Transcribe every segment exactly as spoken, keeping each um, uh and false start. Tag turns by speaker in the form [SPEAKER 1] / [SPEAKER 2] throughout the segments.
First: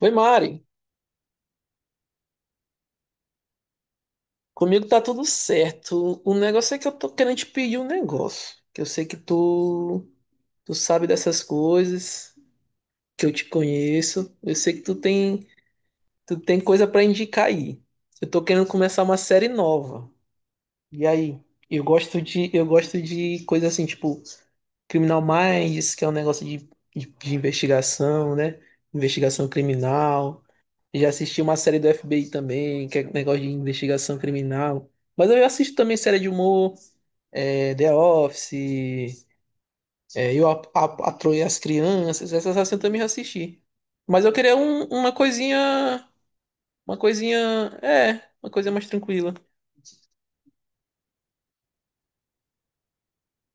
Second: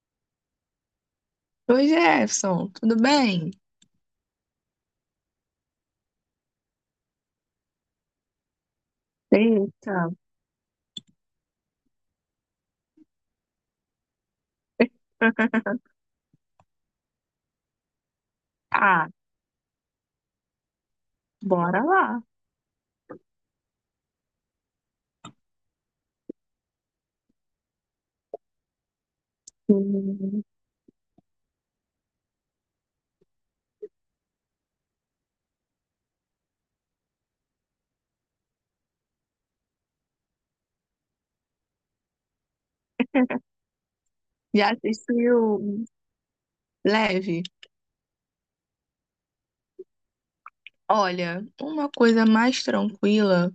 [SPEAKER 1] Oi, Mari.
[SPEAKER 2] Oi, Jefferson, tudo bem?
[SPEAKER 1] Comigo tá tudo certo. O negócio é que eu tô querendo te pedir um negócio. Que eu sei que tu,
[SPEAKER 2] Eita.
[SPEAKER 1] tu sabe dessas coisas, que eu te conheço. Eu sei que tu tem, tu tem coisa pra indicar aí. Eu tô querendo começar
[SPEAKER 2] Ah,
[SPEAKER 1] uma série nova. E aí? Eu
[SPEAKER 2] bora
[SPEAKER 1] gosto
[SPEAKER 2] lá.
[SPEAKER 1] de, eu gosto de coisa assim, tipo, Criminal Minds, que é um negócio de, de, de investigação, né? Investigação
[SPEAKER 2] Hum,
[SPEAKER 1] criminal. Já assisti uma série do F B I também, que é um negócio de investigação criminal. Mas eu assisto também série de humor, é, The Office, é, Eu a, a, a Troia e as Crianças, essas assim eu também já assisti. Mas eu queria
[SPEAKER 2] Já
[SPEAKER 1] um- uma
[SPEAKER 2] assistiu?
[SPEAKER 1] coisinha, uma coisinha,
[SPEAKER 2] Leve?
[SPEAKER 1] é, uma coisa mais tranquila.
[SPEAKER 2] Olha, uma coisa mais tranquila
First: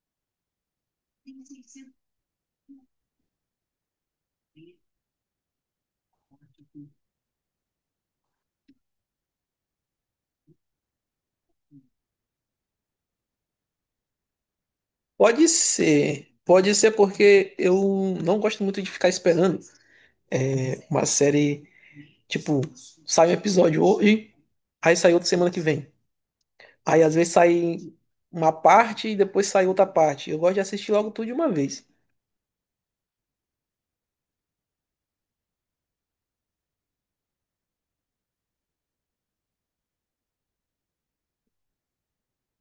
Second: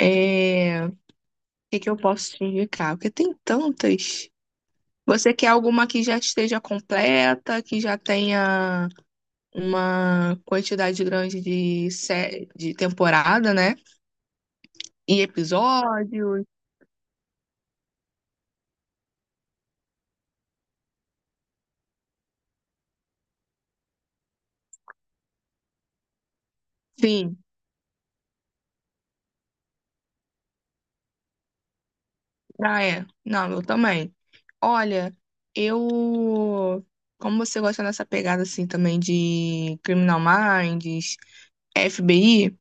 [SPEAKER 2] é. O que que eu posso te indicar? Porque tem tantas. Você quer alguma que já esteja completa, que já tenha uma quantidade grande de, sé... de temporada, né? E
[SPEAKER 1] Pode ser,
[SPEAKER 2] episódios.
[SPEAKER 1] pode ser porque eu não gosto muito de ficar esperando uma série, tipo, sai um episódio hoje, aí sai outro semana que vem. Aí às vezes
[SPEAKER 2] Sim,
[SPEAKER 1] sai uma parte e depois sai outra parte. Eu gosto de assistir logo tudo de uma vez.
[SPEAKER 2] ah, é. Não, eu também. Olha, eu. Como você gosta dessa pegada assim também de Criminal Minds, F B I,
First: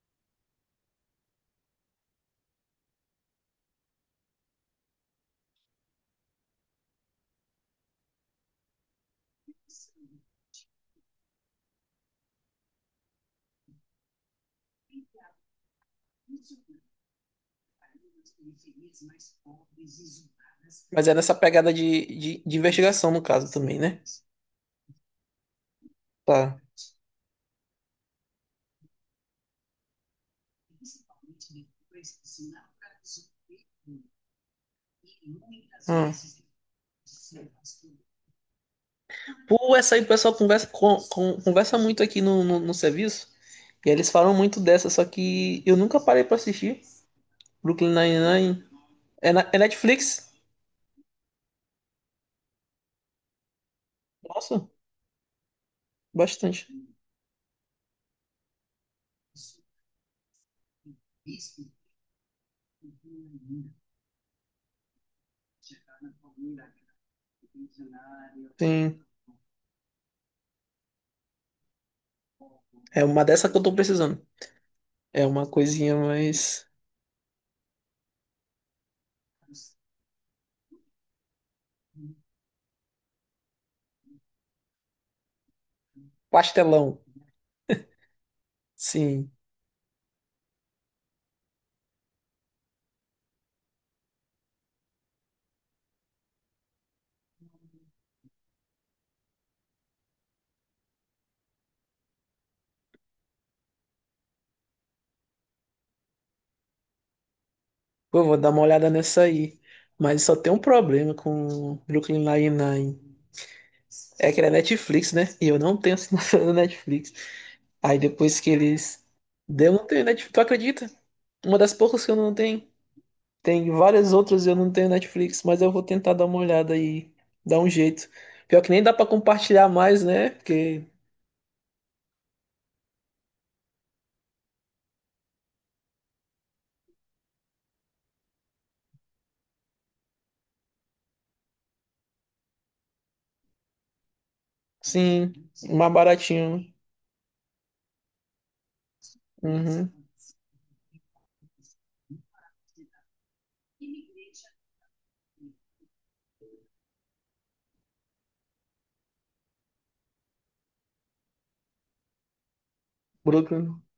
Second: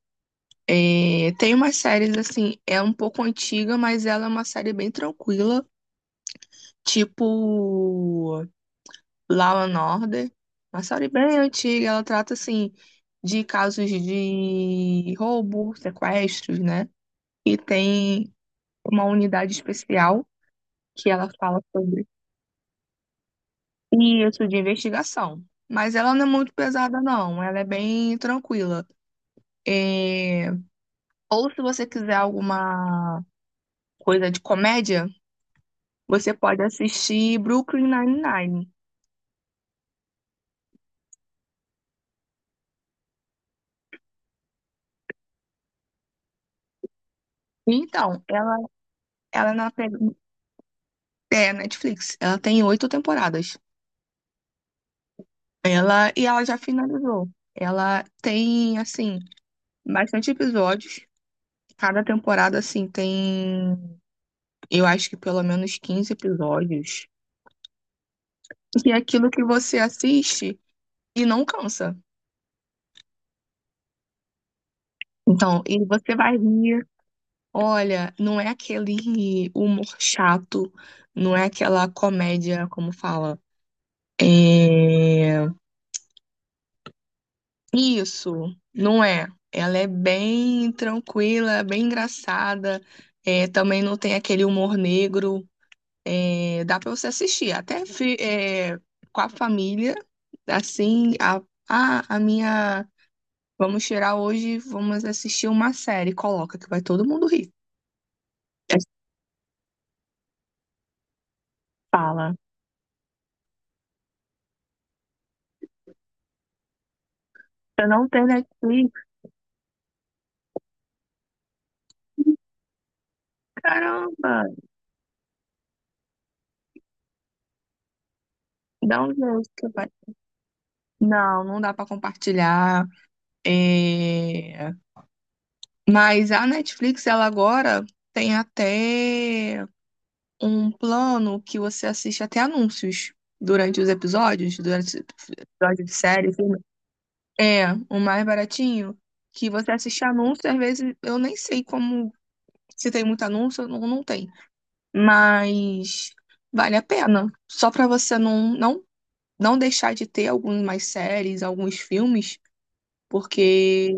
[SPEAKER 2] é, tem umas séries assim, é um pouco antiga, mas ela é uma série bem tranquila, tipo Law and Order, uma série bem antiga, ela trata assim de casos de roubo, sequestros, né? E tem uma unidade especial
[SPEAKER 1] Mas
[SPEAKER 2] que
[SPEAKER 1] é
[SPEAKER 2] ela
[SPEAKER 1] nessa
[SPEAKER 2] fala
[SPEAKER 1] pegada de,
[SPEAKER 2] sobre
[SPEAKER 1] de, de investigação, no caso, também, né?
[SPEAKER 2] isso, de investigação. Mas ela não é muito
[SPEAKER 1] Tá.
[SPEAKER 2] pesada, não. Ela é bem tranquila. É, ou se você quiser alguma coisa de comédia,
[SPEAKER 1] Ah.
[SPEAKER 2] você pode assistir Brooklyn Nine-Nine.
[SPEAKER 1] Pô, essa aí o pessoal conversa, com- com- conversa muito aqui no, no, no serviço. E aí eles falam muito dessa, só que eu nunca parei pra assistir. Brooklyn
[SPEAKER 2] Então, ela,
[SPEAKER 1] Nine-Nine. É, na-
[SPEAKER 2] ela é
[SPEAKER 1] é
[SPEAKER 2] na pe-
[SPEAKER 1] Netflix?
[SPEAKER 2] é, Netflix. Ela tem oito temporadas.
[SPEAKER 1] Nossa,
[SPEAKER 2] Ela e ela já
[SPEAKER 1] bastante.
[SPEAKER 2] finalizou. Ela tem, assim, bastante episódios. Cada temporada, assim, tem, eu acho que pelo menos quinze episódios. E é
[SPEAKER 1] Sim.
[SPEAKER 2] aquilo que você assiste. E não cansa.
[SPEAKER 1] É uma dessa que eu tô precisando. É uma
[SPEAKER 2] Então, e
[SPEAKER 1] coisinha
[SPEAKER 2] você vai
[SPEAKER 1] mais
[SPEAKER 2] rir. Olha, não é aquele humor chato, não é aquela comédia, como fala. É...
[SPEAKER 1] pastelão.
[SPEAKER 2] isso, não é.
[SPEAKER 1] Sim.
[SPEAKER 2] Ela é bem tranquila, bem engraçada. É, também não tem aquele humor negro. É, dá pra você assistir, até fi- é, com a família. Assim, a, ah, a minha. Vamos tirar hoje, vamos assistir uma série. Coloca que vai todo mundo rir.
[SPEAKER 1] Pô, vou dar uma olhada nessa aí. Mas só tem um problema com Brooklyn
[SPEAKER 2] Fala.
[SPEAKER 1] Nine-Nine. É que ele é Netflix, né? E eu não tenho assinatura da Netflix.
[SPEAKER 2] Se eu
[SPEAKER 1] Aí
[SPEAKER 2] não tenho
[SPEAKER 1] depois que
[SPEAKER 2] Netflix,
[SPEAKER 1] eles... Eu não tenho Netflix, tu acredita? Uma das poucas que eu não tenho. Tem várias
[SPEAKER 2] caramba,
[SPEAKER 1] outras e eu não tenho Netflix, mas eu vou tentar dar uma olhada e dar um jeito. Pior que nem dá
[SPEAKER 2] dá
[SPEAKER 1] pra
[SPEAKER 2] um jeito
[SPEAKER 1] compartilhar
[SPEAKER 2] que vai.
[SPEAKER 1] mais, né? Porque,
[SPEAKER 2] Não, não dá pra compartilhar. É, mas a Netflix, ela agora tem até um plano que você assiste até anúncios durante os episódios, durante os
[SPEAKER 1] sim,
[SPEAKER 2] episódios
[SPEAKER 1] mais
[SPEAKER 2] de série,
[SPEAKER 1] baratinho,
[SPEAKER 2] filme.
[SPEAKER 1] né?
[SPEAKER 2] É, o mais baratinho, que você
[SPEAKER 1] Uhum.
[SPEAKER 2] assiste anúncio, às vezes eu nem sei como se tem muito anúncio ou não não tem. Mas vale a pena. Só pra você não, não não deixar de ter algumas séries, alguns filmes,
[SPEAKER 1] Brooklyn.
[SPEAKER 2] porque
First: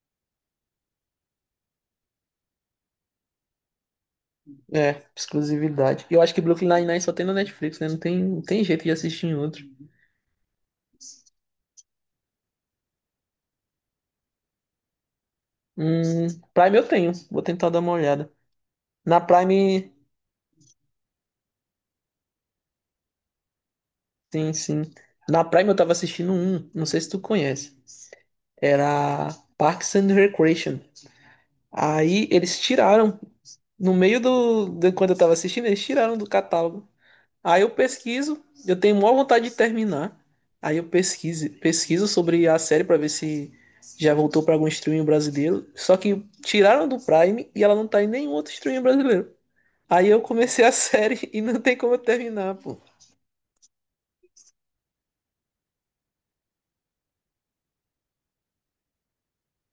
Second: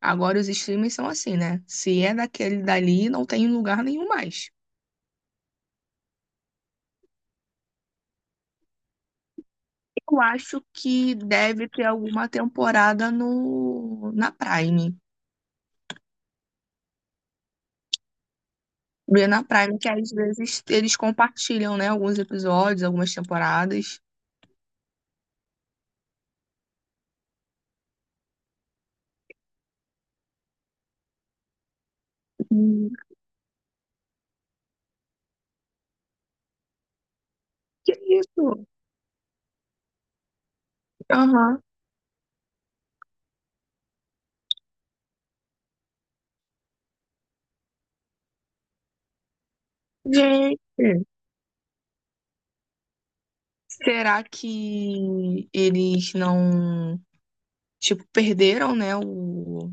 [SPEAKER 2] agora os streamers são assim, né? Se é daquele dali, não tem em lugar nenhum mais.
[SPEAKER 1] É, exclusividade. E eu acho que Brooklyn Nine-Nine só tem na Netflix, né? Não tem, não tem jeito de assistir em outro.
[SPEAKER 2] Eu acho que deve ter alguma temporada no na Prime.
[SPEAKER 1] Hum, Prime eu tenho, vou tentar dar uma olhada. Na
[SPEAKER 2] Vê na Prime, que
[SPEAKER 1] Prime,
[SPEAKER 2] às vezes eles compartilham, né? Alguns episódios, algumas temporadas.
[SPEAKER 1] sim, sim. Na Prime eu tava assistindo um, não sei se tu conhece. Era Parks and Recreation. Aí eles
[SPEAKER 2] Hum,
[SPEAKER 1] tiraram, no meio do, de quando eu tava assistindo, eles tiraram do catálogo. Aí eu
[SPEAKER 2] Que
[SPEAKER 1] pesquiso,
[SPEAKER 2] isso?
[SPEAKER 1] eu tenho maior vontade de terminar. Aí eu pesquiso,
[SPEAKER 2] Aham.
[SPEAKER 1] pesquiso sobre a série para ver se já voltou para algum streaming brasileiro. Só que tiraram do Prime e ela não tá em nenhum outro streaming brasileiro. Aí eu comecei a
[SPEAKER 2] Gente,
[SPEAKER 1] série e não tem como eu terminar, pô.
[SPEAKER 2] será que eles não, tipo, perderam, né, o,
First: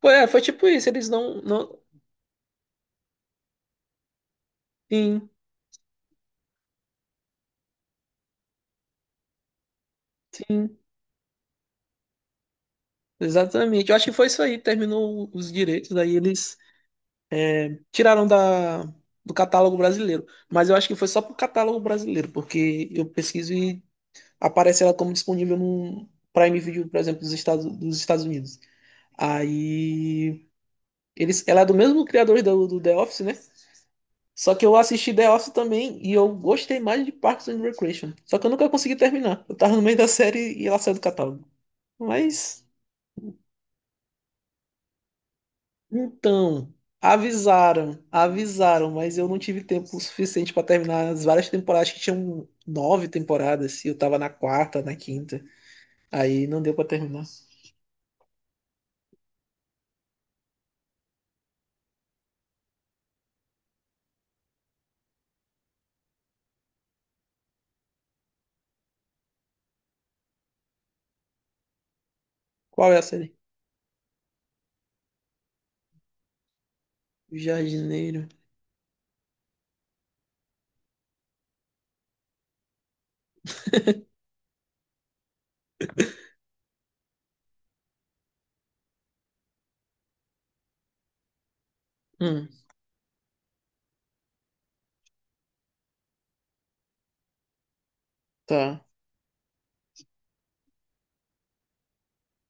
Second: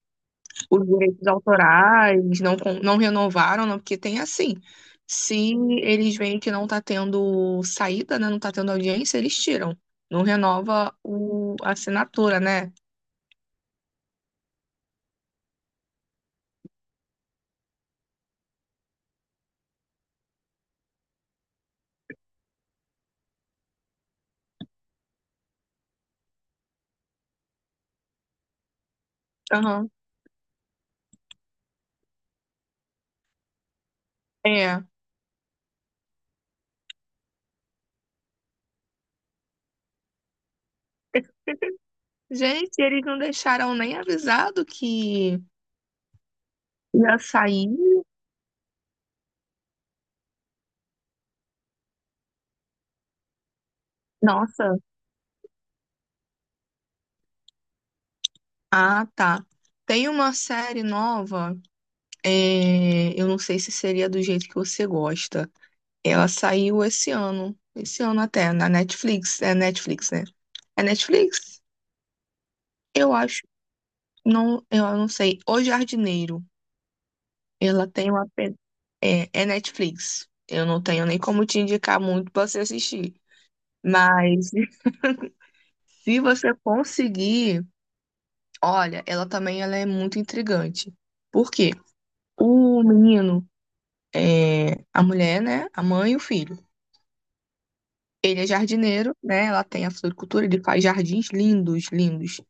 [SPEAKER 1] Pô, é, foi tipo
[SPEAKER 2] os
[SPEAKER 1] isso, eles
[SPEAKER 2] direitos
[SPEAKER 1] não, não...
[SPEAKER 2] autorais, não, con- não renovaram, não, porque tem assim.
[SPEAKER 1] Sim,
[SPEAKER 2] Se eles veem que não está tendo saída, né, não está tendo audiência, eles tiram. Não
[SPEAKER 1] sim,
[SPEAKER 2] renova o, a assinatura, né?
[SPEAKER 1] exatamente. Eu acho que foi isso aí, terminou os direitos, daí eles tiraram da, do catálogo brasileiro. Mas eu acho que foi só pro catálogo brasileiro, porque eu pesquiso e aparece ela como disponível no Prime Video, por exemplo, dos Estados, dos Estados Unidos.
[SPEAKER 2] Aham.
[SPEAKER 1] Aí. Eles, ela é do mesmo criador do, do The Office, né? Só que eu
[SPEAKER 2] É.
[SPEAKER 1] assisti The Office também e eu gostei mais de Parks and Recreation. Só que eu nunca consegui terminar. Eu tava no meio da série e ela saiu do catálogo. Mas,
[SPEAKER 2] Gente, eles não deixaram nem avisado que
[SPEAKER 1] então,
[SPEAKER 2] ia sair.
[SPEAKER 1] avisaram, avisaram, mas eu não tive tempo suficiente pra terminar as várias temporadas, que tinham nove temporadas, e eu tava na
[SPEAKER 2] Nossa.
[SPEAKER 1] quarta, na quinta. Aí não deu pra terminar.
[SPEAKER 2] Ah, tá. Tem uma série nova, é, eu não sei se seria do jeito que você gosta. Ela saiu esse ano, esse ano até, na Netflix, é Netflix, né? É Netflix?
[SPEAKER 1] Qual é a
[SPEAKER 2] Eu
[SPEAKER 1] série?
[SPEAKER 2] acho. Não, eu não sei. O Jardineiro.
[SPEAKER 1] O
[SPEAKER 2] Ela tem uma.
[SPEAKER 1] Jardineiro.
[SPEAKER 2] Pe- É, é Netflix. Eu não tenho nem como te indicar muito pra você assistir. Mas se você conseguir, olha, ela também ela é muito intrigante. Por quê?
[SPEAKER 1] Hum,
[SPEAKER 2] O menino, é, a mulher, né? A mãe e o filho. Ele é
[SPEAKER 1] tá,
[SPEAKER 2] jardineiro, né? Ela tem a floricultura, ele faz jardins lindos, lindos.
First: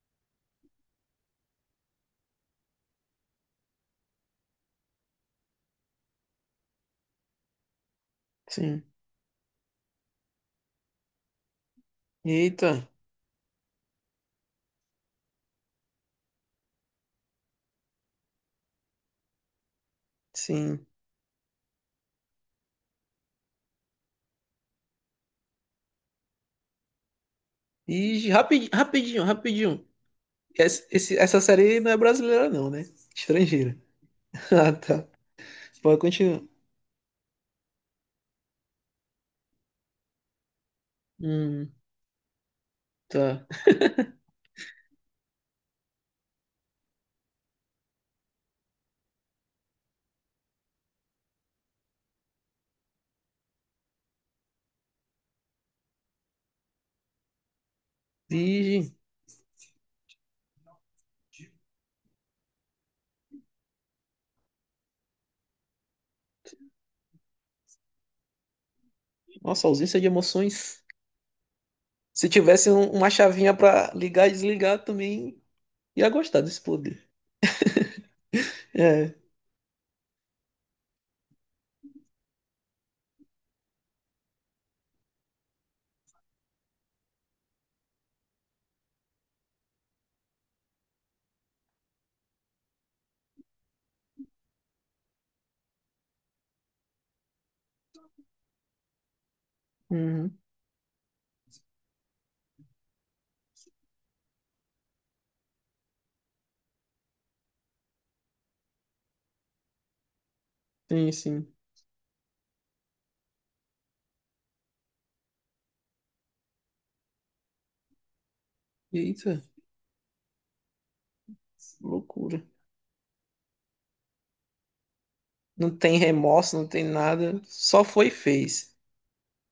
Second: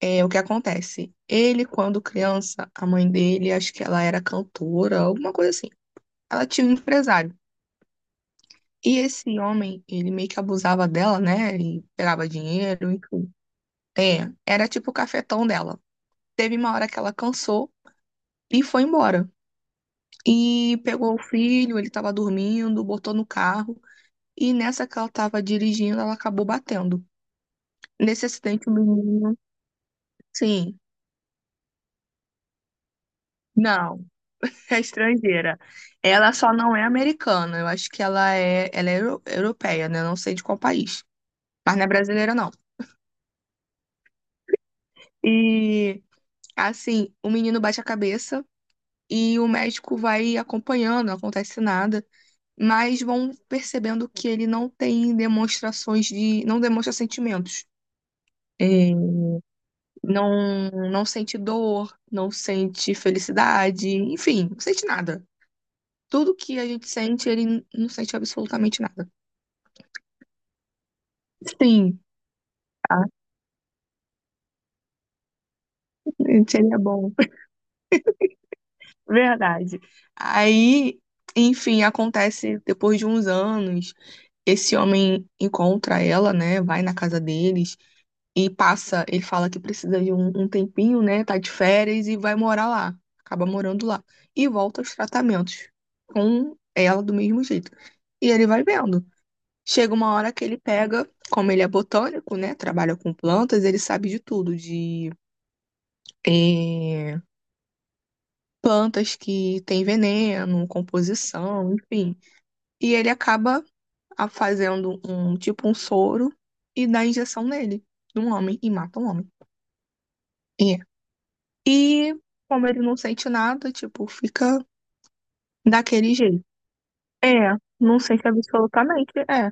[SPEAKER 2] É, o que acontece? Ele, quando criança, a mãe dele, acho que ela era cantora, alguma coisa assim. Ela tinha um empresário.
[SPEAKER 1] sim.
[SPEAKER 2] E esse homem, ele meio que abusava dela, né? E pegava
[SPEAKER 1] Eita,
[SPEAKER 2] dinheiro, enfim. É, era tipo o cafetão dela. Teve uma hora que ela cansou e foi embora. E
[SPEAKER 1] sim.
[SPEAKER 2] pegou o filho, ele tava dormindo, botou no carro. E nessa que ela tava dirigindo, ela acabou batendo. Nesse
[SPEAKER 1] E rapidinho,
[SPEAKER 2] acidente, o
[SPEAKER 1] rapidinho,
[SPEAKER 2] menino,
[SPEAKER 1] rapidinho.
[SPEAKER 2] sim.
[SPEAKER 1] Essa, esse- essa série não é brasileira, não, né? Estrangeira.
[SPEAKER 2] Não.
[SPEAKER 1] Ah,
[SPEAKER 2] É
[SPEAKER 1] tá.
[SPEAKER 2] estrangeira.
[SPEAKER 1] Pode
[SPEAKER 2] Ela
[SPEAKER 1] continuar.
[SPEAKER 2] só não é americana. Eu acho que ela é, ela é euro- europeia, né? Eu não sei de qual país.
[SPEAKER 1] Hum,
[SPEAKER 2] Mas não é brasileira, não.
[SPEAKER 1] tá.
[SPEAKER 2] E, assim, o menino bate a cabeça e o médico vai acompanhando, não acontece nada. Mas vão percebendo que ele não tem demonstrações de. Não demonstra sentimentos. É,
[SPEAKER 1] Virgem.
[SPEAKER 2] não, não sente dor, não sente felicidade, enfim, não sente nada. Tudo que a gente sente, ele não sente absolutamente nada.
[SPEAKER 1] Nossa, ausência de emoções.
[SPEAKER 2] Sim.
[SPEAKER 1] Se tivesse um- uma chavinha pra ligar e desligar, também ia gostar desse
[SPEAKER 2] Seria
[SPEAKER 1] poder.
[SPEAKER 2] bom.
[SPEAKER 1] É.
[SPEAKER 2] Verdade. Aí, enfim, acontece depois de uns anos, esse homem encontra ela, né? Vai na casa deles e passa. Ele fala que precisa de um, um tempinho, né? Tá de férias e vai morar lá. Acaba morando lá. E volta aos tratamentos com ela do mesmo jeito. E ele vai vendo. Chega uma hora
[SPEAKER 1] Uhum.
[SPEAKER 2] que ele pega, como ele é botânico, né? Trabalha com plantas, ele sabe de tudo, de. eh, plantas que têm veneno,
[SPEAKER 1] Sim, sim.
[SPEAKER 2] composição, enfim. E ele acaba a- fazendo um tipo um soro e dá injeção nele, num homem, e mata um homem.
[SPEAKER 1] Eita,
[SPEAKER 2] É. E
[SPEAKER 1] loucura.
[SPEAKER 2] como ele não sente nada, tipo, fica
[SPEAKER 1] Não tem
[SPEAKER 2] daquele jeito.
[SPEAKER 1] remorso, não tem nada.
[SPEAKER 2] É,
[SPEAKER 1] Só
[SPEAKER 2] não
[SPEAKER 1] foi e
[SPEAKER 2] sente
[SPEAKER 1] fez.
[SPEAKER 2] absolutamente, é.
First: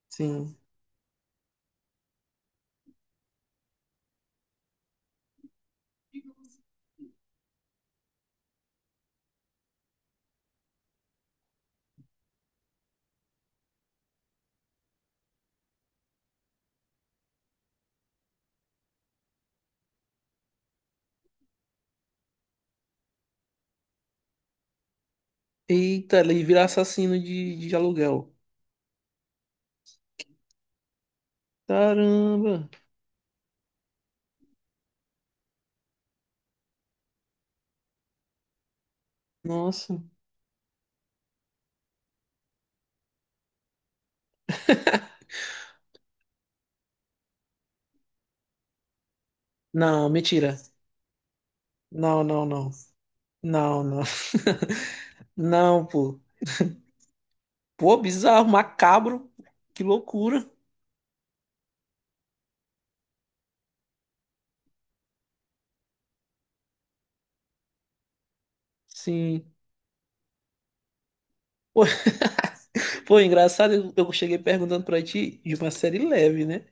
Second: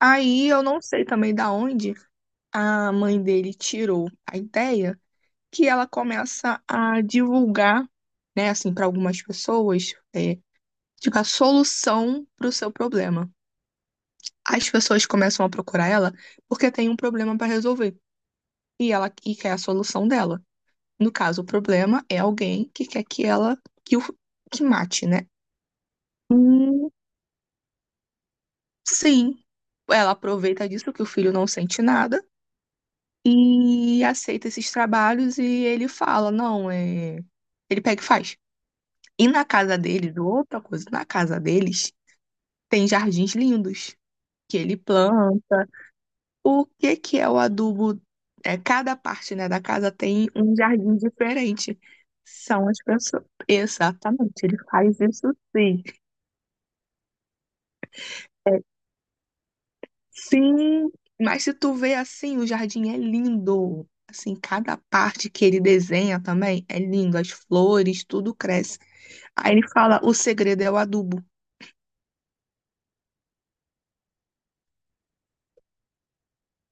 [SPEAKER 2] Aí
[SPEAKER 1] Sim.
[SPEAKER 2] eu não sei também da onde a mãe dele tirou a ideia que ela começa a divulgar, né, assim, para algumas pessoas, é, tipo, a solução para o seu problema. As pessoas começam a procurar ela porque tem um problema para resolver e ela e quer a solução dela. No caso, o problema é alguém que quer que ela que o que mate, né?
[SPEAKER 1] Eita, ele vira
[SPEAKER 2] Hum,
[SPEAKER 1] assassino de, de aluguel.
[SPEAKER 2] sim, ela aproveita disso que o filho não sente nada
[SPEAKER 1] Caramba!
[SPEAKER 2] e aceita esses trabalhos e ele fala, não, é... ele pega e faz. E na casa
[SPEAKER 1] Nossa.
[SPEAKER 2] deles, outra coisa, na casa deles tem jardins lindos que ele planta. O que que é o adubo? É, cada parte, né, da casa
[SPEAKER 1] Não,
[SPEAKER 2] tem
[SPEAKER 1] mentira.
[SPEAKER 2] um jardim diferente.
[SPEAKER 1] Não, não,
[SPEAKER 2] São
[SPEAKER 1] não.
[SPEAKER 2] as pessoas.
[SPEAKER 1] Não, não.
[SPEAKER 2] Exatamente, ele faz isso, sim.
[SPEAKER 1] Não, pô. Pô, bizarro,
[SPEAKER 2] É,
[SPEAKER 1] macabro. Que loucura.
[SPEAKER 2] sim, mas se tu vê assim, o jardim é lindo. Assim, cada parte que ele desenha também é lindo. As flores, tudo cresce.
[SPEAKER 1] Sim.
[SPEAKER 2] Aí ele fala, o segredo é o adubo.
[SPEAKER 1] Pô, pô, engraçado, eu eu cheguei perguntando pra ti de uma série leve, né?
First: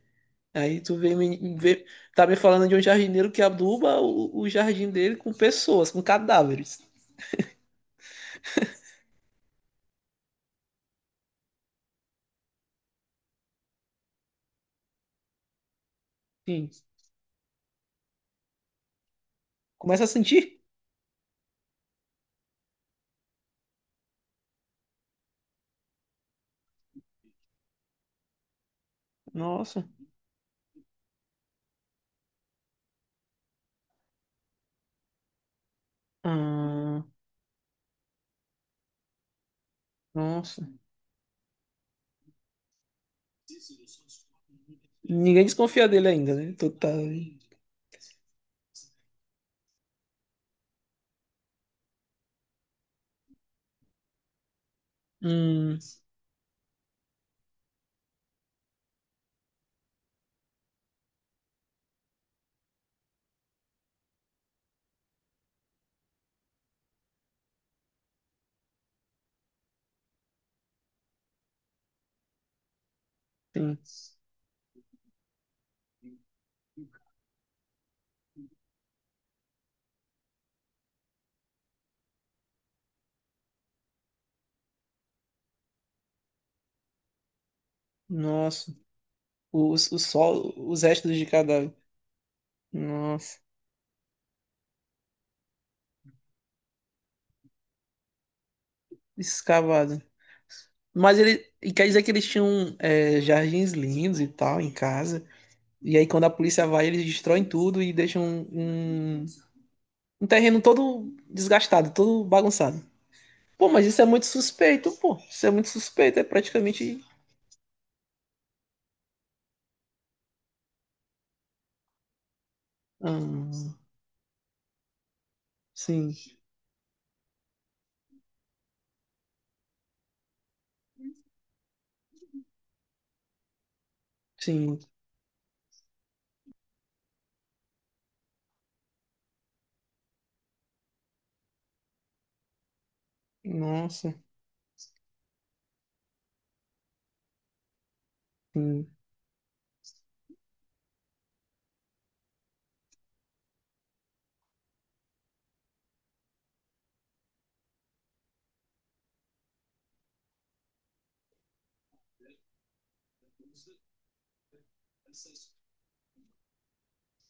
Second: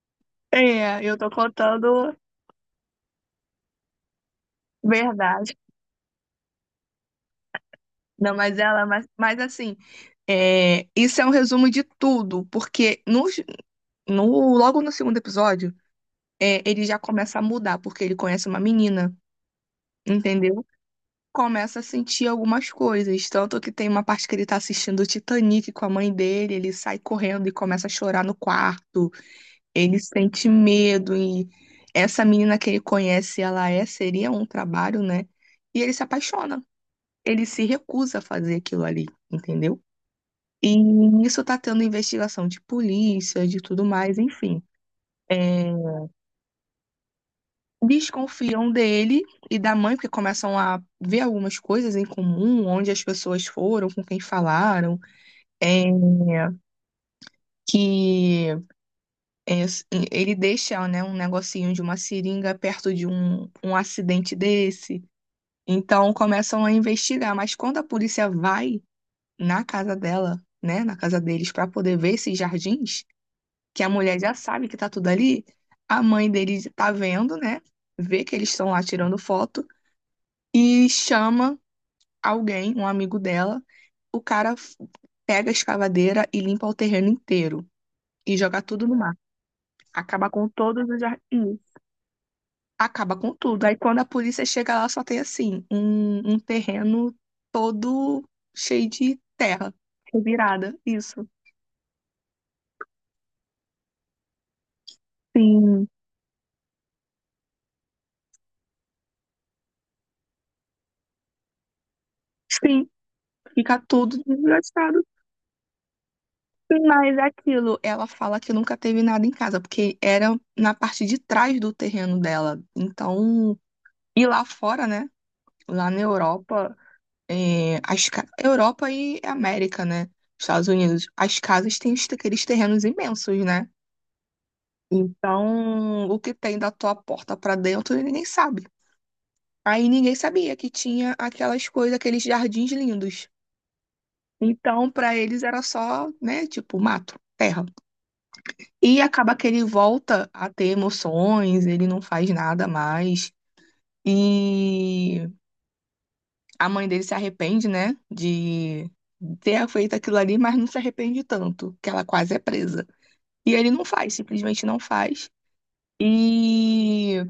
[SPEAKER 1] Aí tu
[SPEAKER 2] É,
[SPEAKER 1] veio
[SPEAKER 2] eu tô
[SPEAKER 1] me, veio-
[SPEAKER 2] contando
[SPEAKER 1] tá me falando de um jardineiro que aduba o, o jardim dele com
[SPEAKER 2] verdade.
[SPEAKER 1] pessoas, com cadáveres.
[SPEAKER 2] Não, mas ela, mas, mas assim, é, isso é um resumo de tudo, porque nos, no, logo no segundo episódio, é,
[SPEAKER 1] Sim.
[SPEAKER 2] ele já começa a mudar, porque ele conhece uma menina,
[SPEAKER 1] Começa a sentir?
[SPEAKER 2] entendeu? Começa a sentir algumas coisas. Tanto que tem uma parte que ele tá assistindo o Titanic com a mãe dele, ele sai correndo e começa a chorar no quarto.
[SPEAKER 1] Nossa.
[SPEAKER 2] Ele sente medo e essa menina que ele conhece, ela é, seria um trabalho, né? E ele se apaixona.
[SPEAKER 1] Ah,
[SPEAKER 2] Ele se recusa a fazer aquilo ali, entendeu?
[SPEAKER 1] nossa.
[SPEAKER 2] E nisso tá tendo investigação de polícia, de tudo mais, enfim.
[SPEAKER 1] Ninguém
[SPEAKER 2] É,
[SPEAKER 1] desconfia dele ainda, né? Tu tá...
[SPEAKER 2] desconfiam dele e da mãe, porque começam a ver algumas coisas em comum, onde as pessoas foram, com quem falaram,
[SPEAKER 1] Hum,
[SPEAKER 2] é, que é, ele deixa, né, um negocinho de uma seringa perto de um, um acidente desse. Então começam a investigar, mas quando a polícia vai na casa dela, né, na casa deles, para poder ver esses jardins,
[SPEAKER 1] sim.
[SPEAKER 2] que a mulher já sabe que tá tudo ali, a mãe dele tá vendo, né, vê que eles estão lá tirando foto e chama alguém, um amigo dela. O cara f- Pega a escavadeira e limpa o terreno inteiro e joga
[SPEAKER 1] Nossa,
[SPEAKER 2] tudo no mar.
[SPEAKER 1] os, os,
[SPEAKER 2] Acaba com
[SPEAKER 1] sol, os
[SPEAKER 2] todos os
[SPEAKER 1] restos de
[SPEAKER 2] jardins.
[SPEAKER 1] cadáver.
[SPEAKER 2] Acaba com
[SPEAKER 1] Nossa,
[SPEAKER 2] tudo. Aí quando a polícia chega lá, só tem assim, um, um terreno todo cheio de terra,
[SPEAKER 1] escavado.
[SPEAKER 2] revirada.
[SPEAKER 1] Mas
[SPEAKER 2] Isso.
[SPEAKER 1] ele, e quer dizer que eles tinham é, jardins lindos e tal em casa.
[SPEAKER 2] Sim.
[SPEAKER 1] E aí quando a polícia vai, eles destroem tudo e deixam um, um, um terreno todo desgastado, todo bagunçado.
[SPEAKER 2] Sim.
[SPEAKER 1] Pô,
[SPEAKER 2] Fica
[SPEAKER 1] mas isso é
[SPEAKER 2] tudo
[SPEAKER 1] muito suspeito,
[SPEAKER 2] desgastado.
[SPEAKER 1] pô. Isso é muito suspeito, é
[SPEAKER 2] Sim,
[SPEAKER 1] praticamente...
[SPEAKER 2] mas é aquilo, ela fala que nunca teve nada em casa, porque era na parte de trás do terreno dela. Então,
[SPEAKER 1] Ah,
[SPEAKER 2] e lá fora, né? Lá na
[SPEAKER 1] sim,
[SPEAKER 2] Europa, é, as, ca- Europa e América, né? Estados Unidos, as casas têm os- aqueles terrenos imensos, né?
[SPEAKER 1] sim.
[SPEAKER 2] Então, o que tem da tua porta pra dentro, ninguém sabe. Aí ninguém sabia que tinha aquelas coisas, aqueles jardins lindos.
[SPEAKER 1] Nossa,
[SPEAKER 2] Então, pra eles era só, né, tipo, mato, terra.
[SPEAKER 1] sim.
[SPEAKER 2] E acaba que ele volta a ter emoções, ele não faz nada mais. E a mãe dele se arrepende, né, de ter feito aquilo ali, mas não se arrepende tanto, que ela quase é presa. E ele não faz, simplesmente não faz. E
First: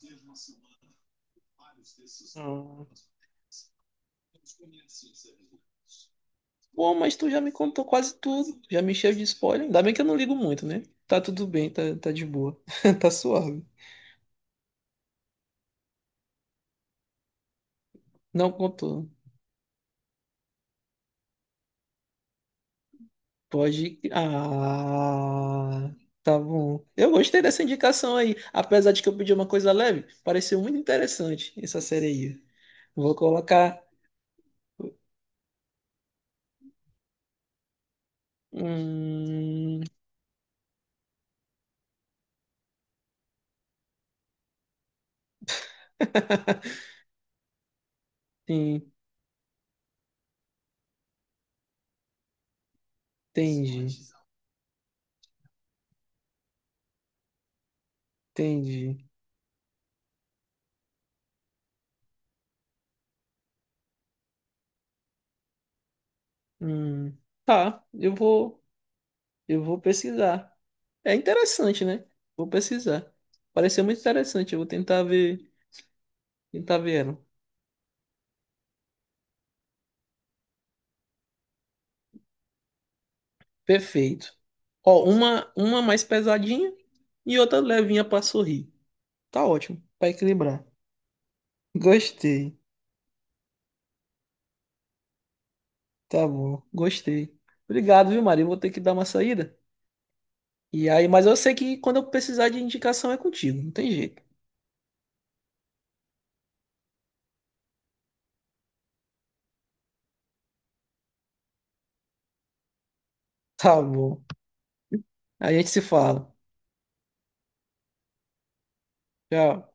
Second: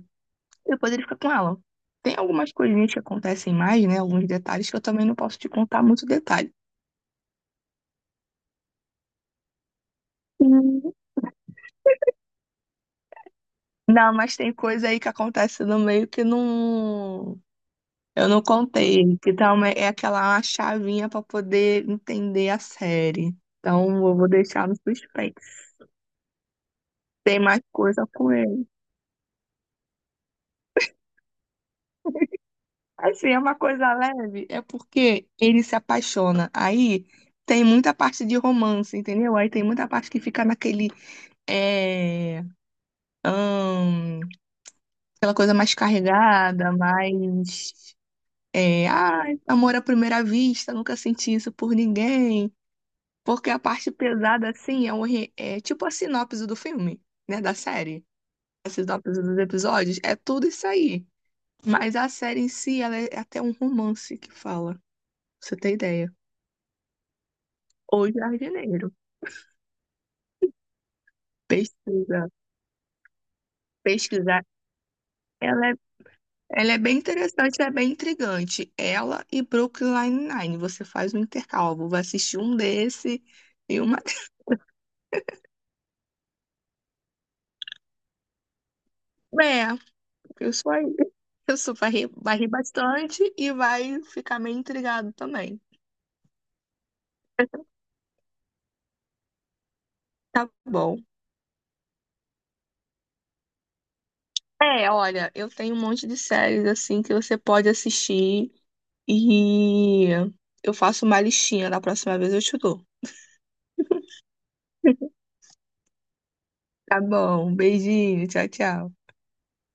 [SPEAKER 2] depois ele fica com ela. Tem algumas
[SPEAKER 1] Ah.
[SPEAKER 2] coisinhas que acontecem mais, né, alguns detalhes que eu também não posso te contar muito detalhe.
[SPEAKER 1] Bom, mas tu já me contou quase tudo, já me encheu de spoiler. Ainda bem que eu não ligo muito, né?
[SPEAKER 2] Uhum.
[SPEAKER 1] Tá tudo bem, tá, tá de boa, tá suave.
[SPEAKER 2] Não, mas tem coisa aí que acontece no meio que não eu não
[SPEAKER 1] Não contou.
[SPEAKER 2] contei, que também é aquela chavinha pra poder entender a série. Então,
[SPEAKER 1] Pode.
[SPEAKER 2] eu vou deixar no suspense.
[SPEAKER 1] Ah, tá bom. Eu
[SPEAKER 2] Tem
[SPEAKER 1] gostei
[SPEAKER 2] mais
[SPEAKER 1] dessa
[SPEAKER 2] coisa
[SPEAKER 1] indicação
[SPEAKER 2] com
[SPEAKER 1] aí,
[SPEAKER 2] ele.
[SPEAKER 1] apesar de que eu pedi uma coisa leve, pareceu muito interessante essa série aí. Vou
[SPEAKER 2] Assim, é uma
[SPEAKER 1] colocar.
[SPEAKER 2] coisa leve, é porque ele se apaixona. Aí tem muita parte de romance, entendeu? Aí tem
[SPEAKER 1] Hum...
[SPEAKER 2] muita parte que fica naquele. É, hum, aquela coisa mais carregada, mais. É,
[SPEAKER 1] Sim,
[SPEAKER 2] ah, amor à primeira vista, nunca senti isso por ninguém. Porque a parte
[SPEAKER 1] entendi,
[SPEAKER 2] pesada, assim, é, um, re- é tipo a sinopse do filme, né? Da série. A
[SPEAKER 1] entendi.
[SPEAKER 2] sinopse dos episódios, é tudo isso aí. Mas a série em si, ela é até um romance que fala. Pra você tem ideia?
[SPEAKER 1] Hum, tá,
[SPEAKER 2] Ou
[SPEAKER 1] eu vou,
[SPEAKER 2] jardineiro.
[SPEAKER 1] eu vou pesquisar. É interessante, né?
[SPEAKER 2] Pesquisa,
[SPEAKER 1] Vou pesquisar. Pareceu muito
[SPEAKER 2] pesquisar.
[SPEAKER 1] interessante. Eu vou tentar ver,
[SPEAKER 2] Ela é, ela
[SPEAKER 1] tentar
[SPEAKER 2] é
[SPEAKER 1] ver
[SPEAKER 2] bem
[SPEAKER 1] ela.
[SPEAKER 2] interessante, é bem intrigante. Ela e Brooklyn Nine-Nine. Você faz um intercalvo, vai assistir um desse e uma.
[SPEAKER 1] Perfeito. Ó, uma, uma mais pesadinha e outra levinha pra sorrir. Tá
[SPEAKER 2] É,
[SPEAKER 1] ótimo, pra
[SPEAKER 2] eu
[SPEAKER 1] equilibrar.
[SPEAKER 2] sou aí. Eu sou, vai rir, vai rir
[SPEAKER 1] Gostei.
[SPEAKER 2] bastante e vai ficar meio intrigado também.
[SPEAKER 1] Tá bom, gostei. Obrigado, viu, Maria? Eu vou ter que dar uma saída.
[SPEAKER 2] Tá
[SPEAKER 1] E
[SPEAKER 2] bom.
[SPEAKER 1] aí, mas eu sei que quando eu precisar de indicação é contigo, não tem jeito.
[SPEAKER 2] É, olha, eu tenho um monte de séries assim que você pode assistir e eu faço uma listinha. Da próxima vez eu te dou.
[SPEAKER 1] Tá bom. A gente se fala.
[SPEAKER 2] Tá bom, beijinho, tchau, tchau.
[SPEAKER 1] Tchau.